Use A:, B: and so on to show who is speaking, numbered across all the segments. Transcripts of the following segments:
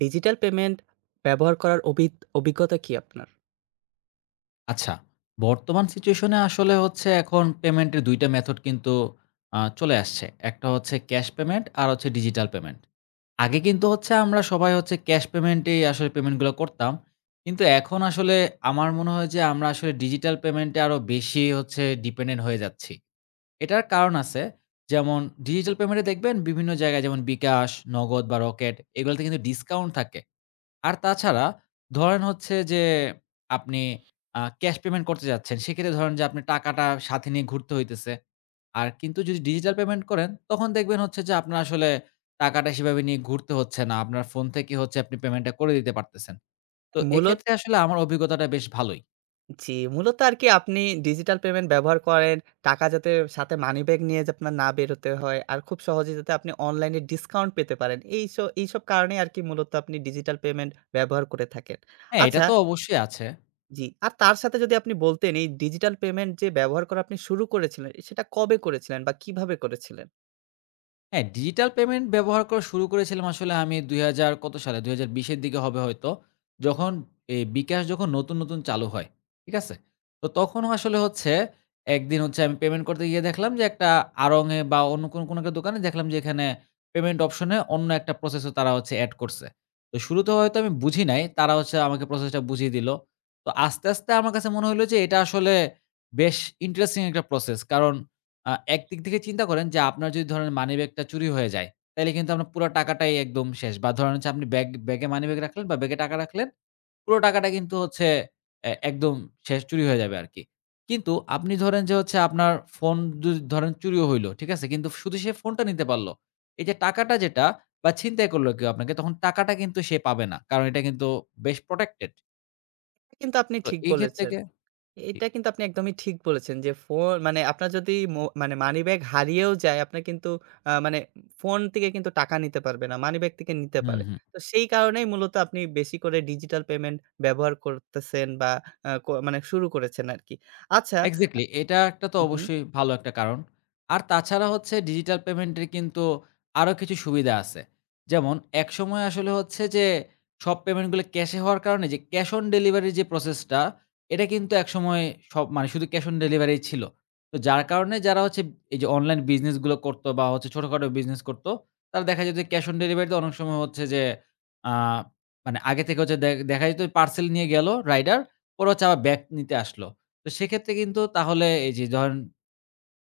A: Digital payment ব্যবহার করার অভিজ্ঞতা কি আপনার?
B: আচ্ছা, বর্তমান সিচুয়েশনে আসলে হচ্ছে এখন পেমেন্টের ২ টা মেথড কিন্তু চলে আসছে। একটা হচ্ছে ক্যাশ পেমেন্ট আর হচ্ছে ডিজিটাল পেমেন্ট। আগে কিন্তু হচ্ছে আমরা সবাই হচ্ছে ক্যাশ পেমেন্টেই আসলে পেমেন্টগুলো করতাম। কিন্তু এখন আসলে আমার মনে হয় যে আমরা আসলে ডিজিটাল পেমেন্টে আরো বেশি হচ্ছে ডিপেন্ডেন্ট হয়ে যাচ্ছি। এটার কারণ আছে। যেমন ডিজিটাল পেমেন্টে দেখবেন বিভিন্ন জায়গায় যেমন বিকাশ, নগদ বা রকেট এগুলাতে কিন্তু ডিসকাউন্ট থাকে। আর তাছাড়া ধরেন হচ্ছে যে আপনি ক্যাশ পেমেন্ট করতে যাচ্ছেন। সেক্ষেত্রে ধরেন যে আপনি টাকাটা সাথে নিয়ে ঘুরতে হইতেছে। আর কিন্তু যদি ডিজিটাল পেমেন্ট করেন তখন দেখবেন হচ্ছে যে আপনার আসলে টাকাটা সেভাবে নিয়ে ঘুরতে হচ্ছে না। আপনার ফোন থেকে হচ্ছে আপনি পেমেন্টটা করে দিতে পারতেছেন। তো
A: মূলত
B: এক্ষেত্রে আসলে আমার অভিজ্ঞতাটা বেশ ভালোই।
A: জি, মূলত আরকি আপনি ডিজিটাল পেমেন্ট ব্যবহার করেন, টাকা যাতে সাথে মানি ব্যাগ নিয়ে যাতে আপনার না বেরোতে হয়। আর খুব সহজে যাতে আপনি অনলাইনে ডিসকাউন্ট পেতে পারেন। এইসব কারণেই আরকি মূলত আপনি ডিজিটাল পেমেন্ট ব্যবহার করে থাকেন।
B: হ্যাঁ, এটা
A: আচ্ছা,
B: তো অবশ্যই আছে।
A: জি, আর তার সাথে যদি আপনি বলতেন এই ডিজিটাল পেমেন্ট যে ব্যবহার করা আপনি শুরু করেছিলেন, সেটা কবে করেছিলেন বা কিভাবে করেছিলেন?
B: হ্যাঁ, ডিজিটাল পেমেন্ট ব্যবহার করা শুরু করেছিলাম আসলে আমি ২০০০ কত সালে? ২০২০ এর দিকে হবে হয়তো। যখন এই বিকাশ যখন নতুন, নতুন চালু হয়। ঠিক আছে? তো তখনও আসলে হচ্ছে একদিন হচ্ছে আমি পেমেন্ট করতে গিয়ে দেখলাম যে একটা আড়ং এ বা অন্য কোনো একটা দোকানে দেখলাম যে এখানে পেমেন্ট অপশনে অন্য একটা প্রসেস ও তারা হচ্ছে এড করছে। তো শুরুতে হয়তো আমি বুঝি নাই। তারা হচ্ছে আমাকে প্রসেসটা বুঝিয়ে দিল। তো আস্তে, আস্তে আমার কাছে মনে হইল যে এটা আসলে বেশ ইন্টারেস্টিং একটা প্রসেস। কারণ একদিক থেকে চিন্তা করেন যে আপনার যদি ধরেন মানি ব্যাগটা চুরি হয়ে যায়, তাইলে কিন্তু আপনার পুরা টাকাটাই একদম শেষ। বা ধরেন হচ্ছে আপনি ব্যাগ ব্যাগে মানি ব্যাগ রাখলেন বা ব্যাগে টাকা রাখলেন। পুরো টাকাটা কিন্তু হচ্ছে একদম শেষ চুরি হয়ে যাবে আরকি। কিন্তু আপনি ধরেন যে হচ্ছে আপনার ফোন যদি ধরেন চুরিও হইল, ঠিক আছে? কিন্তু শুধু সে ফোনটা নিতে পারল। এই যে টাকাটা যেটা বা ছিনতাই করল কেউ আপনাকে তখন টাকাটা কিন্তু সে পাবে না। কারণ এটা কিন্তু বেশ প্রটেক্টেড।
A: কিন্তু আপনি
B: তো
A: ঠিক
B: এই ক্ষেত্রে
A: বলেছেন।
B: জি,
A: এটা কিন্তু আপনি একদমই ঠিক বলেছেন যে ফোন মানে আপনার যদি মানে মানিব্যাগ হারিয়েও যায়, আপনার কিন্তু মানে ফোন থেকে কিন্তু টাকা নিতে পারবে না। মানিব্যাগ থেকে নিতে
B: হুম,
A: পারে।
B: হুম।
A: তো সেই কারণেই মূলত আপনি বেশি করে ডিজিটাল পেমেন্ট ব্যবহার করতেছেন বা আ ক মানে শুরু করেছেন আরকি। আচ্ছা,
B: এক্সাক্টলি। এটা একটা তো
A: হুম। হুম।
B: অবশ্যই ভালো একটা কারণ। আর তাছাড়া হচ্ছে ডিজিটাল পেমেন্টের কিন্তু আরো কিছু সুবিধা আছে। যেমন একসময় আসলে হচ্ছে যে সব পেমেন্টগুলো ক্যাশে হওয়ার কারণে যে ক্যাশ অন ডেলিভারির যে প্রসেসটা, এটা কিন্তু একসময় সব মানে শুধু ক্যাশ অন ডেলিভারি ছিল। তো যার কারণে যারা হচ্ছে এই যে অনলাইন বিজনেস গুলো করত বা হচ্ছে ছোটখাটো বিজনেস করত, তারা দেখা যেত ক্যাশ অন ডেলিভারিতে অনেক সময় হচ্ছে যে আ মানে আগে থেকে হচ্ছে দেখা যেত পার্সেল নিয়ে গেল রাইডার, ওরা হচ্ছে আবার ব্যাক নিতে আসলো। তো সেক্ষেত্রে কিন্তু তাহলে এই যে ধরেন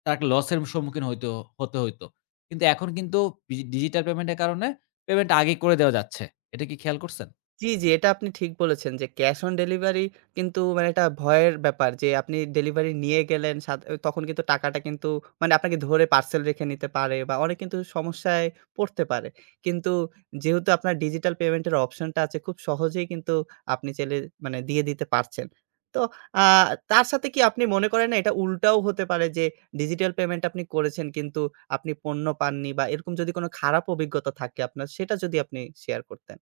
B: তাকে লসের সম্মুখীন হতে হইতো। কিন্তু এখন কিন্তু ডিজিটাল পেমেন্টের কারণে পেমেন্ট আগেই করে দেওয়া যাচ্ছে। এটা কি খেয়াল করছেন?
A: জি, জি, এটা আপনি ঠিক বলেছেন যে ক্যাশ অন ডেলিভারি কিন্তু মানে এটা ভয়ের ব্যাপার যে আপনি ডেলিভারি নিয়ে গেলেন, তখন কিন্তু টাকাটা কিন্তু মানে আপনাকে ধরে পার্সেল রেখে নিতে পারে বা অনেক কিন্তু সমস্যায় পড়তে পারে। কিন্তু যেহেতু আপনার ডিজিটাল পেমেন্টের অপশনটা আছে, খুব সহজেই কিন্তু আপনি চাইলে মানে দিয়ে দিতে পারছেন। তো আ তার সাথে কি আপনি মনে করেন না এটা উল্টাও হতে পারে যে ডিজিটাল পেমেন্ট আপনি করেছেন কিন্তু আপনি পণ্য পাননি, বা এরকম যদি কোনো খারাপ অভিজ্ঞতা থাকে আপনার, সেটা যদি আপনি শেয়ার করতেন?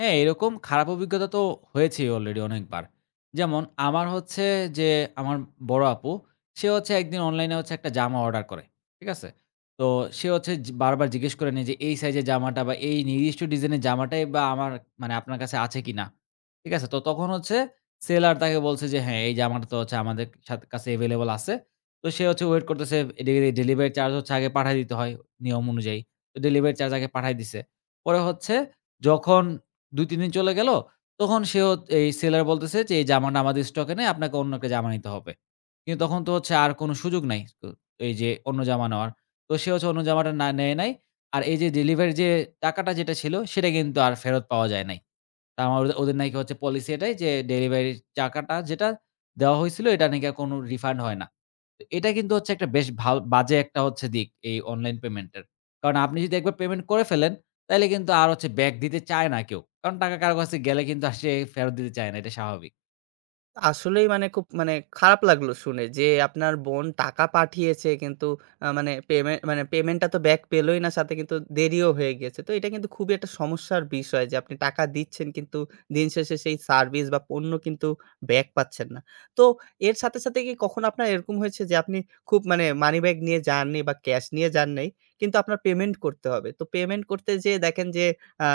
B: হ্যাঁ, এরকম খারাপ অভিজ্ঞতা তো হয়েছেই অলরেডি অনেকবার। যেমন আমার হচ্ছে যে আমার বড় আপু, সে হচ্ছে একদিন অনলাইনে হচ্ছে একটা জামা অর্ডার করে। ঠিক আছে? তো সে হচ্ছে জি বারবার জিজ্ঞেস করে নেয় যে, "এই সাইজের জামাটা বা এই নির্দিষ্ট ডিজাইনের জামাটাই বা আমার মানে আপনার কাছে আছে কিনা?" ঠিক আছে? তো তখন হচ্ছে সেলার তাকে বলছে যে, "হ্যাঁ, এই জামাটা তো হচ্ছে আমাদের সাথ কাছে এভেইলেবল আছে।" তো সে হচ্ছে ওয়েট করতেছে। ডে ডেলিভারি চার্জ হচ্ছে আগে পাঠায় দিতে হয় নিয়ম অনুযায়ী। তো ডেলিভারি চার্জ আগে পাঠায় দিছে। পরে হচ্ছে যখন ২-৩ দিন চলে গেল। তখন সে হত এই সেলার বলতেছে যে, "এই জামাটা আমাদের স্টকে নাই। আপনাকে অন্য একটা জামা নিতে হবে।" কিন্তু তখন তো হচ্ছে আর কোনো সুযোগ নাই। তো এই যে অন্য জামা নেওয়ার। তো সে হচ্ছে অন্য জামাটা না নেয় নাই। আর এই যে ডেলিভারির যে টাকাটা যেটা ছিল, সেটা কিন্তু আর ফেরত পাওয়া যায় নাই। তা আমার ওদের নাকি হচ্ছে পলিসি এটাই যে ডেলিভারির টাকাটা যেটা দেওয়া হয়েছিল, এটা নাকি আর কোনো রিফান্ড হয় না। তো এটা কিন্তু হচ্ছে একটা বেশ ভাল বাজে একটা হচ্ছে দিক এই অনলাইন পেমেন্টের। কারণ আপনি যদি একবার পেমেন্ট করে ফেলেন তাইলে কিন্তু আর হচ্ছে ব্যাক দিতে চায় না কেউ। কারণ টাকা কারো কাছে গেলে কিন্তু আর সে ফেরত দিতে চায় না। এটা স্বাভাবিক।
A: আসলেই মানে খুব মানে খারাপ লাগলো শুনে যে আপনার বোন টাকা পাঠিয়েছে কিন্তু মানে পেমেন্টটা তো ব্যাক পেলোই না, সাথে কিন্তু দেরিও হয়ে গিয়েছে। তো এটা কিন্তু খুবই একটা সমস্যার বিষয় যে আপনি টাকা দিচ্ছেন কিন্তু দিন শেষে সেই সার্ভিস বা পণ্য কিন্তু ব্যাক পাচ্ছেন না। তো এর সাথে, সাথে কি কখনো আপনার এরকম হয়েছে যে আপনি খুব মানে মানি ব্যাগ নিয়ে যাননি বা ক্যাশ নিয়ে যান নাই, কিন্তু আপনার পেমেন্ট করতে হবে। তো পেমেন্ট করতে যেয়ে দেখেন যে আ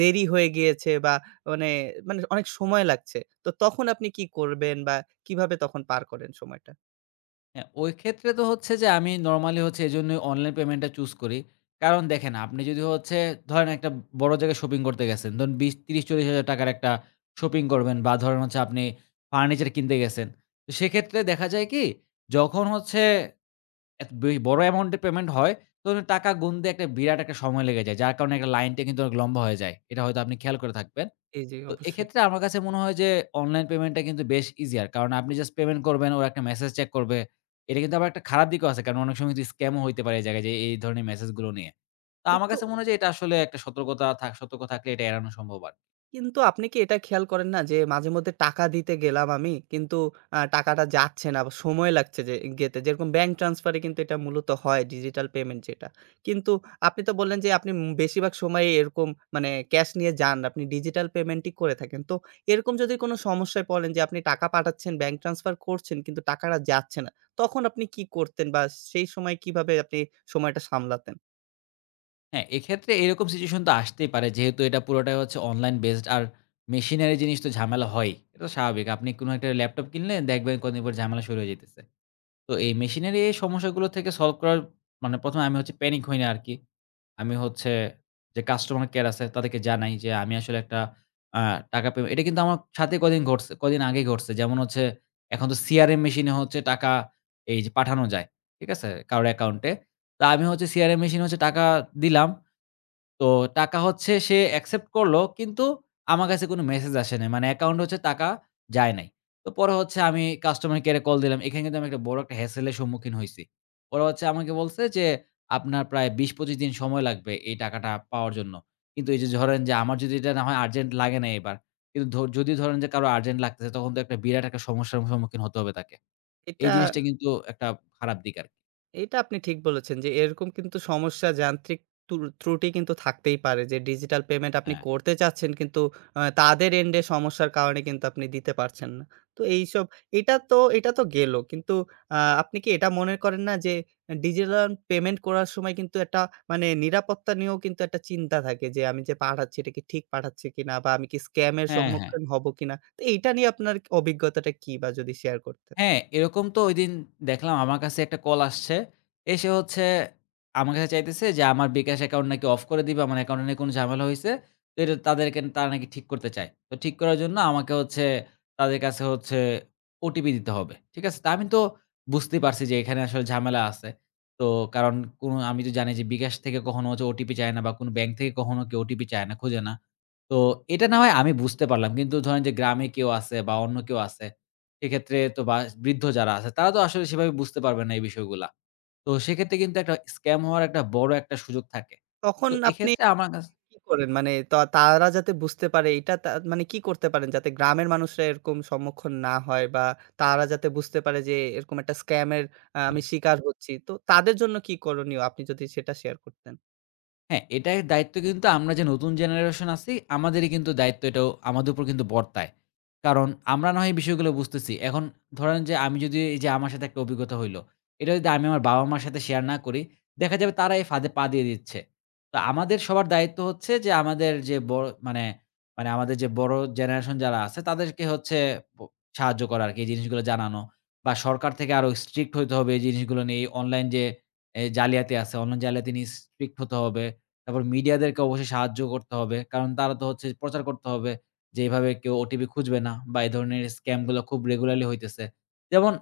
A: দেরি হয়ে গিয়েছে বা মানে, মানে অনেক সময় লাগছে। তো তখন আপনি কি করবেন বা কিভাবে তখন পার করেন সময়টা?
B: হ্যাঁ, ওই ক্ষেত্রে তো হচ্ছে যে আমি নরমালি হচ্ছে এজন্যই অনলাইন পেমেন্টটা চুজ করি। কারণ দেখেন আপনি যদি হচ্ছে ধরেন একটা বড় জায়গায় শপিং করতে গেছেন। ধরুন ২০, ৩০, ৳৪০,০০০ টাকার একটা শপিং করবেন বা ধরেন হচ্ছে আপনি ফার্নিচার কিনতে গেছেন। তো সেক্ষেত্রে দেখা যায় কি যখন হচ্ছে এত বড় অ্যামাউন্টের পেমেন্ট হয় তখন টাকা গুনতে একটা বিরাট একটা সময় লেগে যায়। যার কারণে একটা লাইনটা কিন্তু অনেক লম্বা হয়ে যায়। এটা হয়তো আপনি খেয়াল করে থাকবেন।
A: জি, জি,
B: তো
A: অবশ্যই।
B: এক্ষেত্রে আমার কাছে মনে হয় যে অনলাইন পেমেন্টটা কিন্তু বেশ ইজিয়ার। কারণ আপনি জাস্ট পেমেন্ট করবেন, ওরা একটা মেসেজ চেক করবে। এটা কিন্তু আবার একটা খারাপ দিকও আছে। কারণ অনেক সময় কিন্তু স্ক্যামও হইতে পারে এই জায়গায় যে এই ধরনের মেসেজগুলো নিয়ে। তো
A: এই
B: আমার
A: তো,
B: কাছে মনে হয় যে এটা আসলে একটা সতর্কতা সতর্ক থাকলে এটা এড়ানো সম্ভব আর।
A: কিন্তু আপনি কি এটা খেয়াল করেন না যে মাঝে মধ্যে টাকা দিতে গেলাম আমি কিন্তু টাকাটা যাচ্ছে না বা সময় লাগছে যে গেতে। যেরকম ব্যাংক ট্রান্সফারে কিন্তু এটা মূলত হয়, ডিজিটাল পেমেন্ট যেটা। কিন্তু আপনি তো বললেন যে আপনি বেশিরভাগ সময়ে এরকম মানে ক্যাশ নিয়ে যান না। আপনি ডিজিটাল পেমেন্টই করে থাকেন। তো এরকম যদি কোনো সমস্যায় পড়েন যে আপনি টাকা পাঠাচ্ছেন, ব্যাংক ট্রান্সফার করছেন, কিন্তু টাকাটা যাচ্ছে না। তখন আপনি কি করতেন বা সেই সময় কিভাবে আপনি সময়টা সামলাতেন?
B: হ্যাঁ, এক্ষেত্রে এরকম সিচুয়েশন তো আসতেই পারে। যেহেতু এটা পুরোটাই হচ্ছে অনলাইন বেসড আর মেশিনারি জিনিস তো ঝামেলা হয়ই। এটা তো স্বাভাবিক। আপনি কোনো একটা ল্যাপটপ কিনলেন দেখবেন কদিন পর ঝামেলা শুরু হয়ে যাইতেছে। তো এই মেশিনের এই সমস্যাগুলো থেকে সলভ করার মানে ১ম এ আমি হচ্ছে প্যানিক হই না আরকি। আমি হচ্ছে যে কাস্টমার কেয়ার আছে তাদেরকে জানাই যে আমি আসলে একটা আ টাকা এটা কিন্তু আমার সাথে কদিন ঘটছে কদিন আগেই ঘটছে। যেমন হচ্ছে এখন তো সিআরএম মেশিনে হচ্ছে টাকা এই যে পাঠানো যায়। ঠিক আছে? কারো অ্যাকাউন্টে। তো আমি হচ্ছে সিআরএম মেশিনে হচ্ছে টাকা দিলাম। তো টাকা হচ্ছে সে অ্যাকসেপ্ট করলো কিন্তু আমার কাছে কোনো মেসেজ আসে নাই। মানে অ্যাকাউন্টে হচ্ছে টাকা যায় নাই। তো পরে হচ্ছে আমি কাস্টমার কেয়ারে কল দিলাম। এখানে কিন্তু আমি একটা বড় একটা হ্যাসেল এর সম্মুখীন হইছি। ওরা হচ্ছে আমাকে বলছে যে, "আপনার প্রায় ২০-২৫ দিন সময় লাগবে এই টাকাটা পাওয়ার জন্য।" কিন্তু এই যে ধরেন যে আমার যদি এটা না হয় আর্জেন্ট লাগে নাই এবার। কিন্তু যদি ধরেন যে কারো আর্জেন্ট লাগতেছে তখন তো একটা বিরাট একটা সমস্যার সম্মুখীন হতে হবে তাকে। এই
A: এটা
B: জিনিসটা কিন্তু একটা খারাপ দিক আরকি।
A: এটা আপনি ঠিক বলেছেন যে এরকম কিন্তু সমস্যা, যান্ত্রিক ত্রুটি কিন্তু থাকতেই পারে, যে ডিজিটাল পেমেন্ট আপনি
B: হ্যাঁ,
A: করতে চাচ্ছেন কিন্তু তাদের এন্ডে সমস্যার কারণে কিন্তু আপনি দিতে পারছেন না। তো এটা তো এটা তো গেল। কিন্তু আ আপনি কি এটা মনে করেন না যে ডিজিটাল পেমেন্ট করার সময় কিন্তু একটা মানে নিরাপত্তা নিয়েও কিন্তু একটা চিন্তা থাকে, যে আমি যে পাঠাচ্ছি এটা কি ঠিক পাঠাচ্ছি কিনা বা আমি কি স্ক্যামের
B: হ্যাঁ, হ্যাঁ।
A: সম্মুখীন হব কিনা? তো এইটা নিয়ে আপনার অভিজ্ঞতাটা কি, বা যদি শেয়ার করতেন?
B: হ্যাঁ, এরকম তো ঐদিন দেখলাম আমার কাছে একটা কল আসছে। এসে হচ্ছে আমার কাছে চাইতেছে যে আমার বিকাশ অ্যাকাউন্ট নাকি অফ করে দিবে। আমার অ্যাকাউন্টে নাকি কোনো ঝামেলা হইছে। তো এটা তাদেরকে তারা নাকি ঠিক করতে চায়। তো ঠিক করার জন্য আমাকে হচ্ছে তাদের কাছে হচ্ছে ওটিপি দিতে হবে। ঠিক আছে? তো আমি তো বুঝতেই পারছি যে এখানে আসলে ঝামেলা আছে। তো কারণ আমি তো জানি যে বিকাশ থেকে কখনো হচ্ছে ওটিপি চায় না বা কোনো ব্যাংক থেকে কখনো কেউ ওটিপি চায় না, খোঁজে না। তো এটা না হয় আমি বুঝতে পারলাম। কিন্তু ধরেন যে গ্রামে কেউ আছে বা অন্য কেউ আছে সেক্ষেত্রে তো বা বৃদ্ধ যারা আছে তারা তো আসলে সেভাবে বুঝতে পারবে না এই বিষয়গুলা। তো সেক্ষেত্রে কিন্তু একটা স্ক্যাম হওয়ার একটা বড় একটা সুযোগ থাকে।
A: তখন
B: তো
A: আপনি
B: এক্ষেত্রে আমার কাছে
A: কি করেন? মানে তা তারা যাতে বুঝতে পারে এইটা, তা মানে কি করতে পারেন যাতে গ্রামের মানুষরা এরকম সম্মুখীন না হয়, বা তারা যাতে বুঝতে পারে যে এরকম একটা স্ক্যাম এর
B: হ্যাঁ।
A: আমি শিকার হচ্ছি। তো তাদের জন্য কি করণীয়? আপনি যদি সেটা শেয়ার করতেন।
B: হ্যাঁ, এটার দায়িত্ব কিন্তু আমরা যে নতুন জেনারেশন আছি, আমাদেরই কিন্তু দায়িত্ব এটাও আমাদের উপর কিন্তু বর্তায়। কারণ আমরা না হয় এই বিষয়গুলো বুঝতেছি। এখন ধরেন যে আমি যদি এই যে আমার সাথে একটা অভিজ্ঞতা হইলো, এটা যদি আমি আমার বাবা-মার সাথে শেয়ার না করি, দেখা যাবে তারা এই ফাঁদে পা দিয়ে দিচ্ছে। তো আমাদের সবার দায়িত্ব হচ্ছে যে আমাদের যে বড় মানে, মানে আমাদের যে বড় জেনারেশন যারা আছে তাদেরকে হচ্ছে ব সাহায্য করা আরকি এই জিনিসগুলো জানানো। বা সরকার থেকে আরো স্ট্রিক্ট হইতে হবে এই জিনিসগুলো নিয়ে। এই অনলাইন যে জালিয়াতি আছে, অনলাইন জালিয়াতি নিয়ে স্ট্রিক্ট হতে হবে। তারপর মিডিয়াদেরকে অবশ্যই সাহায্য করতে হবে। কারণ তারা তো হচ্ছে প্রচার করতে হবে যে এভাবে কেউ ওটিপি খুঁজবে না বা এই ধরনের স্কাম গুলা খুব রেগুলারলি হইতেছে। যেমন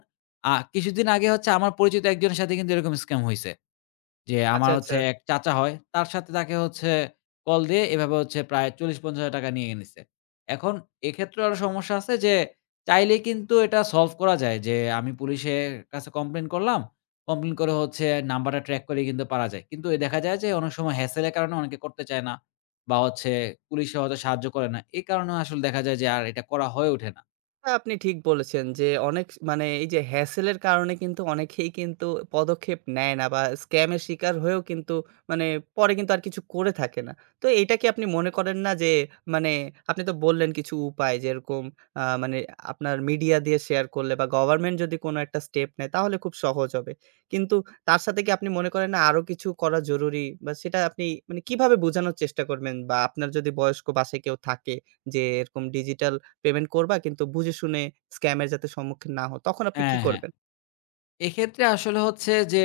B: কিছুদিন আগে হচ্ছে আমার পরিচিত একজনের সাথে কিন্তু এরকম স্কাম হইছে। যে
A: আচ্ছা,
B: আমার
A: আচ্ছা।
B: হচ্ছে এক চাচা হয়, তার সাথে তাকে হচ্ছে কল দিয়ে এভাবে হচ্ছে প্রায় ৳৪০,000-৳৫০,000 নিয়ে নিছে। এখন এক্ষেত্রে আরো সমস্যা আছে যে চাইলেই কিন্তু এটা সলভ করা যায় যে আমি পুলিশের কাছে কমপ্লেইন করলাম। কমপ্লেইন করে হচ্ছে নাম্বারটা ট্র্যাক করে কিন্তু পারা যায়। কিন্তু দেখা যায় যে অনেক সময় হ্যাসেল এর কারণে অনেকে করতে চায় না বা হচ্ছে পুলিশে হয়তো সাহায্য করে না। এই কারণেও আসলে দেখা যায় যে আর এটা করা হয়ে ওঠে না।
A: হ্যাঁ, আপনি ঠিক বলেছেন যে অনেক মানে এই যে হ্যাসেল এর কারণে কিন্তু অনেকেই কিন্তু পদক্ষেপ নেয় না, বা স্ক্যাম এর শিকার হয়েও কিন্তু মানে পরে কিন্তু আর কিছু করে থাকে না। তো এইটা কি আপনি মনে করেন না যে মানে আপনি তো বললেন কিছু উপায়, যেরকম মানে আপনার মিডিয়া দিয়ে শেয়ার করলে বা গভর্নমেন্ট যদি কোনো একটা স্টেপ নেয় তাহলে খুব সহজ হবে। কিন্তু তার সাথে কি আপনি মনে করেন না আরো কিছু করা জরুরি, বা সেটা আপনি মানে কিভাবে বোঝানোর চেষ্টা করবেন, বা আপনার যদি বয়স্ক বাসায় কেউ থাকে, যে এরকম ডিজিটাল পেমেন্ট করবা কিন্তু বুঝে শুনে, স্ক্যামের যাতে সম্মুখীন না হও। তখন আপনি কি
B: হ্যাঁ, হ্যাঁ।
A: করবেন?
B: এক্ষেত্রে আসলে হচ্ছে যে,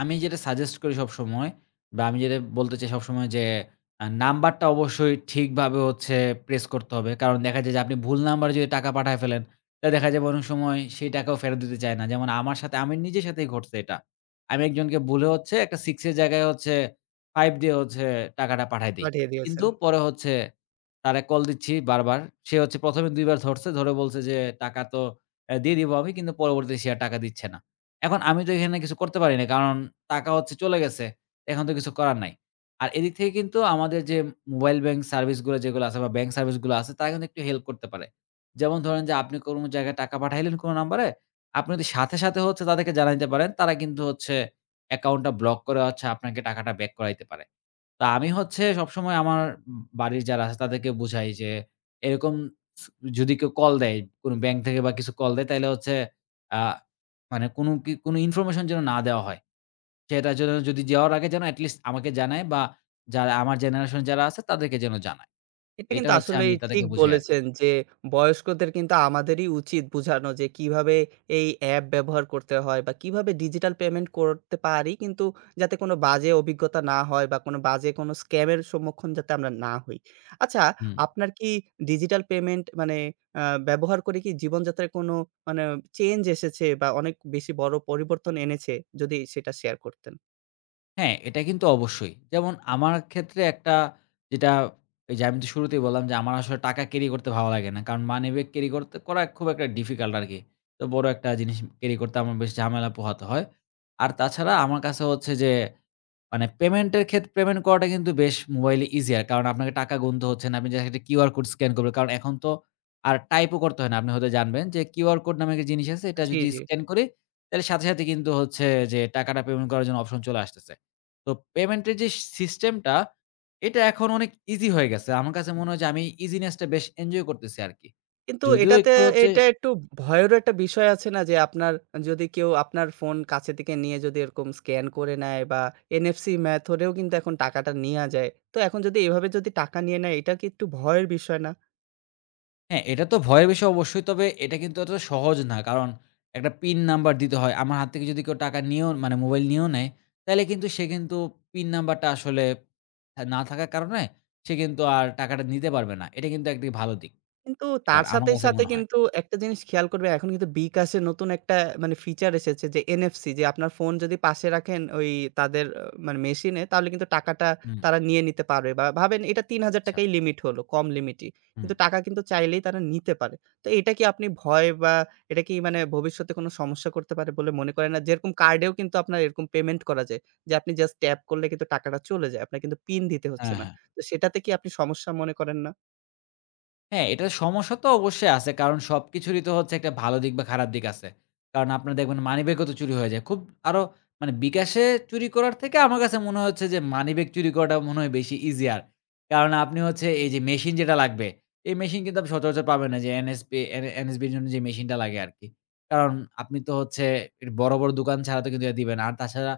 B: আমি যেটা সাজেস্ট করি সবসময় বা আমি যেটা বলতে চাই সবসময় যে, নাম্বারটা অবশ্যই ঠিকভাবে হচ্ছে প্রেস করতে হবে। কারণ দেখা যায় যে, আপনি ভুল নাম্বারে যদি টাকা পাঠায় ফেলেন, তাহলে দেখা যাবে অনেক সময় সেই টাকাও ফেরত দিতে চায় না। যেমন আমার সাথে আমি নিজের সাথেই ঘটছে এটা। আমি একজনকে ভুলে হচ্ছে একটা ৬ এর জায়গায় হচ্ছে ৫ দিয়ে হচ্ছে টাকাটা পাঠায় দেই।
A: পাঠিয়ে
B: কিন্তু
A: দিয়েছেন।
B: পরে হচ্ছে তারে কল দিচ্ছি বারবার। সে হচ্ছে ১ম এ ২ বার ধরছে। ধরে বলছে যে, "টাকা তো দিয়ে দিব আমি।" কিন্তু পরবর্তীতে সে আর টাকা দিচ্ছে না। এখন আমি তো এখানে কিছু করতে পারি না। কারণ টাকা হচ্ছে চলে গেছে। এখন তো কিছু করার নাই। আর এদিক থেকে কিন্তু আমাদের যে মোবাইল ব্যাংক সার্ভিস গুলো যেগুলো আছে বা ব্যাংক সার্ভিস গুলো আছে তারা কিন্তু একটু হেল্প করতে পারে। যেমন ধরেন যে আপনি কোন জায়গায় টাকা পাঠাইলেন কোন নাম্বারে, আপনি যদি সাথে, সাথে হচ্ছে তাদেরকে জানাইতে পারেন তারা কিন্তু হচ্ছে অ্যাকাউন্টটা ব্লক করে হচ্ছে আপনাকে টাকাটা ব্যাক করাইতে পারে। তো আমি হচ্ছে সবসময় আমার বাড়ির যারা আছে তাদেরকে বুঝাই যে, এরকম স যদি কেউ কল দেয়, কোন ব্যাংক থেকে বা কিছু কল দেয়, তাইলে হচ্ছে আ মানে কোন ইনফরমেশন যেন না দেওয়া হয়। সেটা যেন, যদি যাওয়ার আগে যেন এটলিস্ট আমাকে জানায়, বা যারা আমার জেনারেশন যারা আছে তাদেরকে যেন জানায়।
A: এটা
B: এটা
A: কিন্তু
B: হচ্ছে
A: আসলেই
B: আমি
A: ঠিক
B: তাদেরকে বুঝাই আরকি।
A: বলেছেন যে বয়স্কদের কিন্তু আমাদেরই উচিত বুঝানো যে কিভাবে এই অ্যাপ ব্যবহার করতে হয় বা কিভাবে ডিজিটাল পেমেন্ট করতে পারি, কিন্তু যাতে কোনো বাজে অভিজ্ঞতা না হয়, বা কোনো বাজে কোনো স্ক্যামের সম্মুখীন যাতে আমরা না হই। আচ্ছা,
B: হুম।
A: আপনার কি ডিজিটাল পেমেন্ট মানে আ ব্যবহার করে কি জীবনযাত্রায় কোনো মানে চেঞ্জ এসেছে, বা অনেক বেশি বড় পরিবর্তন এনেছে? যদি সেটা শেয়ার করতেন।
B: হ্যাঁ, এটা কিন্তু অবশ্যই। যেমন আমার ক্ষেত্রে একটা, যেটা, এই যে আমি তো শুরুতেই বললাম যে আমার আসলে টাকা ক্যারি করতে ভালো লাগে না। কারণ মানি ব্যাগ ক্যারি করতে করা খুব একটা ডিফিকাল্ট আরকি। তো বড় একটা জিনিস ক্যারি করতে আমার বেশ ঝামেলা পোহাতে হয়। আর তাছাড়া আমার কাছে হচ্ছে যে, মানে পেমেন্টের পেমেন্ট করাটা কিন্তু বেশ মোবাইলে ইজিয়ার। কারণ আপনাকে টাকা গুনতে হচ্ছে না। আপনি জাস্ট একটা কিউআর কোড স্ক্যান করবেন। কারণ এখন তো আর টাইপও করতে হয় না। আপনি হয়তো জানবেন যে কিউআর কোড নামে একটা জিনিস আছে। এটা
A: জি,
B: যদি
A: জি।
B: স্ক্যান করি, তাহলে সাথে, সাথে কিন্তু হচ্ছে যে টাকাটা পেমেন্ট করার জন্য অপশন চলে আসতেছে। তো পেমেন্টের যে সিস্টেমটা, এটা এখন অনেক ইজি হয়ে গেছে। আমার কাছে মনে হয় যে আমি ইজিনেসটা বেশ এনজয় করতেছি আরকি।
A: কিন্তু
B: যদিও
A: এটাতে
B: একটু হচ্ছে।
A: এটা একটু ভয়েরও একটা বিষয় আছে না, যে আপনার যদি কেউ আপনার ফোন কাছে থেকে নিয়ে যদি এরকম স্ক্যান করে নেয়, বা NFC মেথডেও কিন্তু এখন টাকাটা নেয়া যায়। তো এখন যদি এভাবে যদি টাকা নিয়ে নেয়, এটা কি একটু ভয়ের বিষয় না?
B: হ্যাঁ, এটা তো ভয়ের বিষয় অবশ্যই। তবে এটা কিন্তু এতটা সহজ না। কারণ একটা পিন নাম্বার দিতে হয়। আমার হাত থেকে যদি কেউ টাকা নিয়েও, মানে মোবাইল নিয়েও নেয়, তাইলে কিন্তু সে কিন্তু পিন নাম্বারটা আসলে না থাকার কারণে সে কিন্তু আর টাকাটা নিতে পারবে না। এটা কিন্তু একদিকে ভালো দিক।
A: কিন্তু তার
B: এটার আমার
A: সাথে,
B: কাছে
A: সাথে
B: মনে হয়।
A: কিন্তু একটা জিনিস খেয়াল করবে, এখন কিন্তু বিকাশে নতুন একটা মানে ফিচার এসেছে যে NFC, যে আপনার ফোন যদি পাশে রাখেন ওই তাদের মানে মেশিনে, তাহলে কিন্তু টাকাটা
B: হুম,
A: তারা নিয়ে নিতে পারবে, বা ভাবেন এটা ৳৩,000
B: আচ্ছা।
A: ই লিমিট হলো, কম লিমিটই।
B: হুম।
A: কিন্তু টাকা কিন্তু চাইলেই তারা নিতে পারে। তো এটা কি আপনি ভয়, বা এটা কি মানে ভবিষ্যতে কোনো সমস্যা করতে পারে বলে মনে করেন না? যেরকম কার্ডেও কিন্তু আপনার এরকম পেমেন্ট করা যায়। যে আপনি জাস্ট ট্যাপ করলে কিন্তু টাকাটা চলে যায়। আপনার কিন্তু পিন দিতে হচ্ছে
B: হ্যাঁ,
A: না।
B: হ্যাঁ।
A: তো সেটাতে কি আপনি সমস্যা মনে করেন না?
B: হ্যাঁ, এটার সমস্যা তো অবশ্যই আছে। কারণ সবকিছুরই তো হচ্ছে একটা ভালো দিক বা খারাপ দিক আছে। কারণ আপনার, দেখবেন মানিব্যাগও তো চুরি হয়ে যায়। খুব আরো, মানে বিকাশে চুরি করার থেকে আমার কাছে মনে হচ্ছে যে মানিব্যাগ চুরি করাটা মনে হয় বেশি ইজিয়ার। কারণ আপনি হচ্ছে, এই যে মেশিন যেটা লাগবে, এই মেশিন কিন্তু আপনি সচরাচর পাবেন না, যে NSP এন NSB-র জন্য যে মেশিনটা লাগে আরকি। কারণ আপনি তো হচ্ছে এর বড়, বড় দোকান ছাড়া তো কিন্তু এটা দিবে না। আর তাছাড়া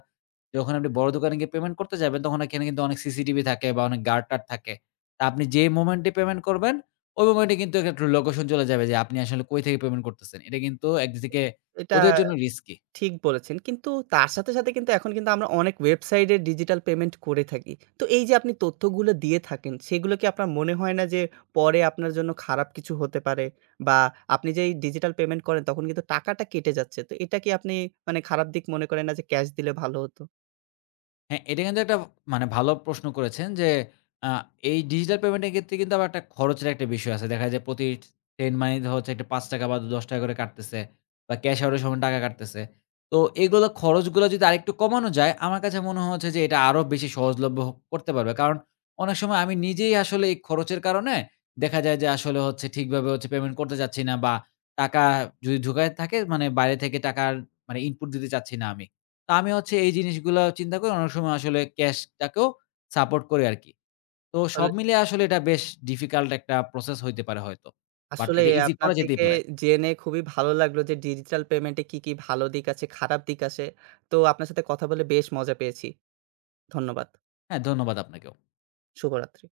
B: যখন আপনি বড় দোকানে গিয়ে পেমেন্ট করতে যাবেন, তখন এখানে কিন্তু অনেক সিসিটিভি থাকে বা অনেক গার্ড-টার্ড থাকে। তা আপনি যে মোমেন্টে পেমেন্ট করবেন, ওই মোমেন্টে কিন্তু একটা লোকেশন চলে যাবে যে আপনি আসলে কই থেকে পেমেন্ট করতেছেন। এটা কিন্তু একদিক থেকে
A: এটা
B: ওদের জন্য রিস্কি।
A: ঠিক বলেছেন। কিন্তু তার সাথে, সাথে কিন্তু এখন কিন্তু আমরা অনেক ওয়েবসাইটে ডিজিটাল পেমেন্ট করে থাকি। তো এই যে আপনি তথ্যগুলো দিয়ে থাকেন, সেগুলো কি আপনার মনে হয় না যে পরে আপনার জন্য খারাপ কিছু হতে পারে? বা আপনি যেই ডিজিটাল পেমেন্ট করেন তখন কিন্তু টাকাটা কেটে যাচ্ছে। তো এটা কি আপনি মানে খারাপ দিক মনে করেন না যে ক্যাশ দিলে ভালো হতো?
B: হ্যাঁ, এটা কিন্তু একটা, মানে ভালো প্রশ্ন করেছেন যে আ এই ডিজিটাল পেমেন্টের ক্ষেত্রে কিন্তু আবার একটা খরচের একটা বিষয় আছে। দেখা যায় প্রতি সেকেন্ড মানি হচ্ছে একটা ৳৫ বা ৳10 করে কাটতেছে, বা ক্যাশ আউটের সময় টাকা কাটতেছে। তো এগুলো খরচগুলো যদি আরেকটু কমানো যায়, আমার কাছে মনে হচ্ছে যে এটা আরো বেশি সহজলভ্য করতে পারবে। কারণ অনেক সময় আমি নিজেই আসলে এই খরচের কারণে দেখা যায় যে আসলে হচ্ছে ঠিকভাবে হচ্ছে পেমেন্ট করতে চাচ্ছি না, বা টাকা যদি ঢুকায় থাকে, মানে বাইরে থেকে টাকার, মানে ইনপুট দিতে চাচ্ছি না আমি। তো আমি হচ্ছে এই জিনিসগুলা চিন্তা করে অনেক সময় আসলে ক্যাশটাকেও সাপোর্ট করি আরকি। তো সব
A: আসলে
B: মিলিয়ে আসলে এটা বেশ ডিফিকাল্ট একটা প্রসেস হইতে পারে হয়তো। বাট
A: আসলে
B: এটা ইজি
A: আপনার
B: করা যেতেই
A: থেকে
B: পারে।
A: জেনে খুবই ভালো লাগলো যে ডিজিটাল পেমেন্টে কি কি ভালো দিক আছে, খারাপ দিক আছে। তো আপনার সাথে কথা বলে বেশ মজা পেয়েছি। ধন্যবাদ।
B: হ্যাঁ, ধন্যবাদ আপনাকেও।
A: শুভরাত্রি।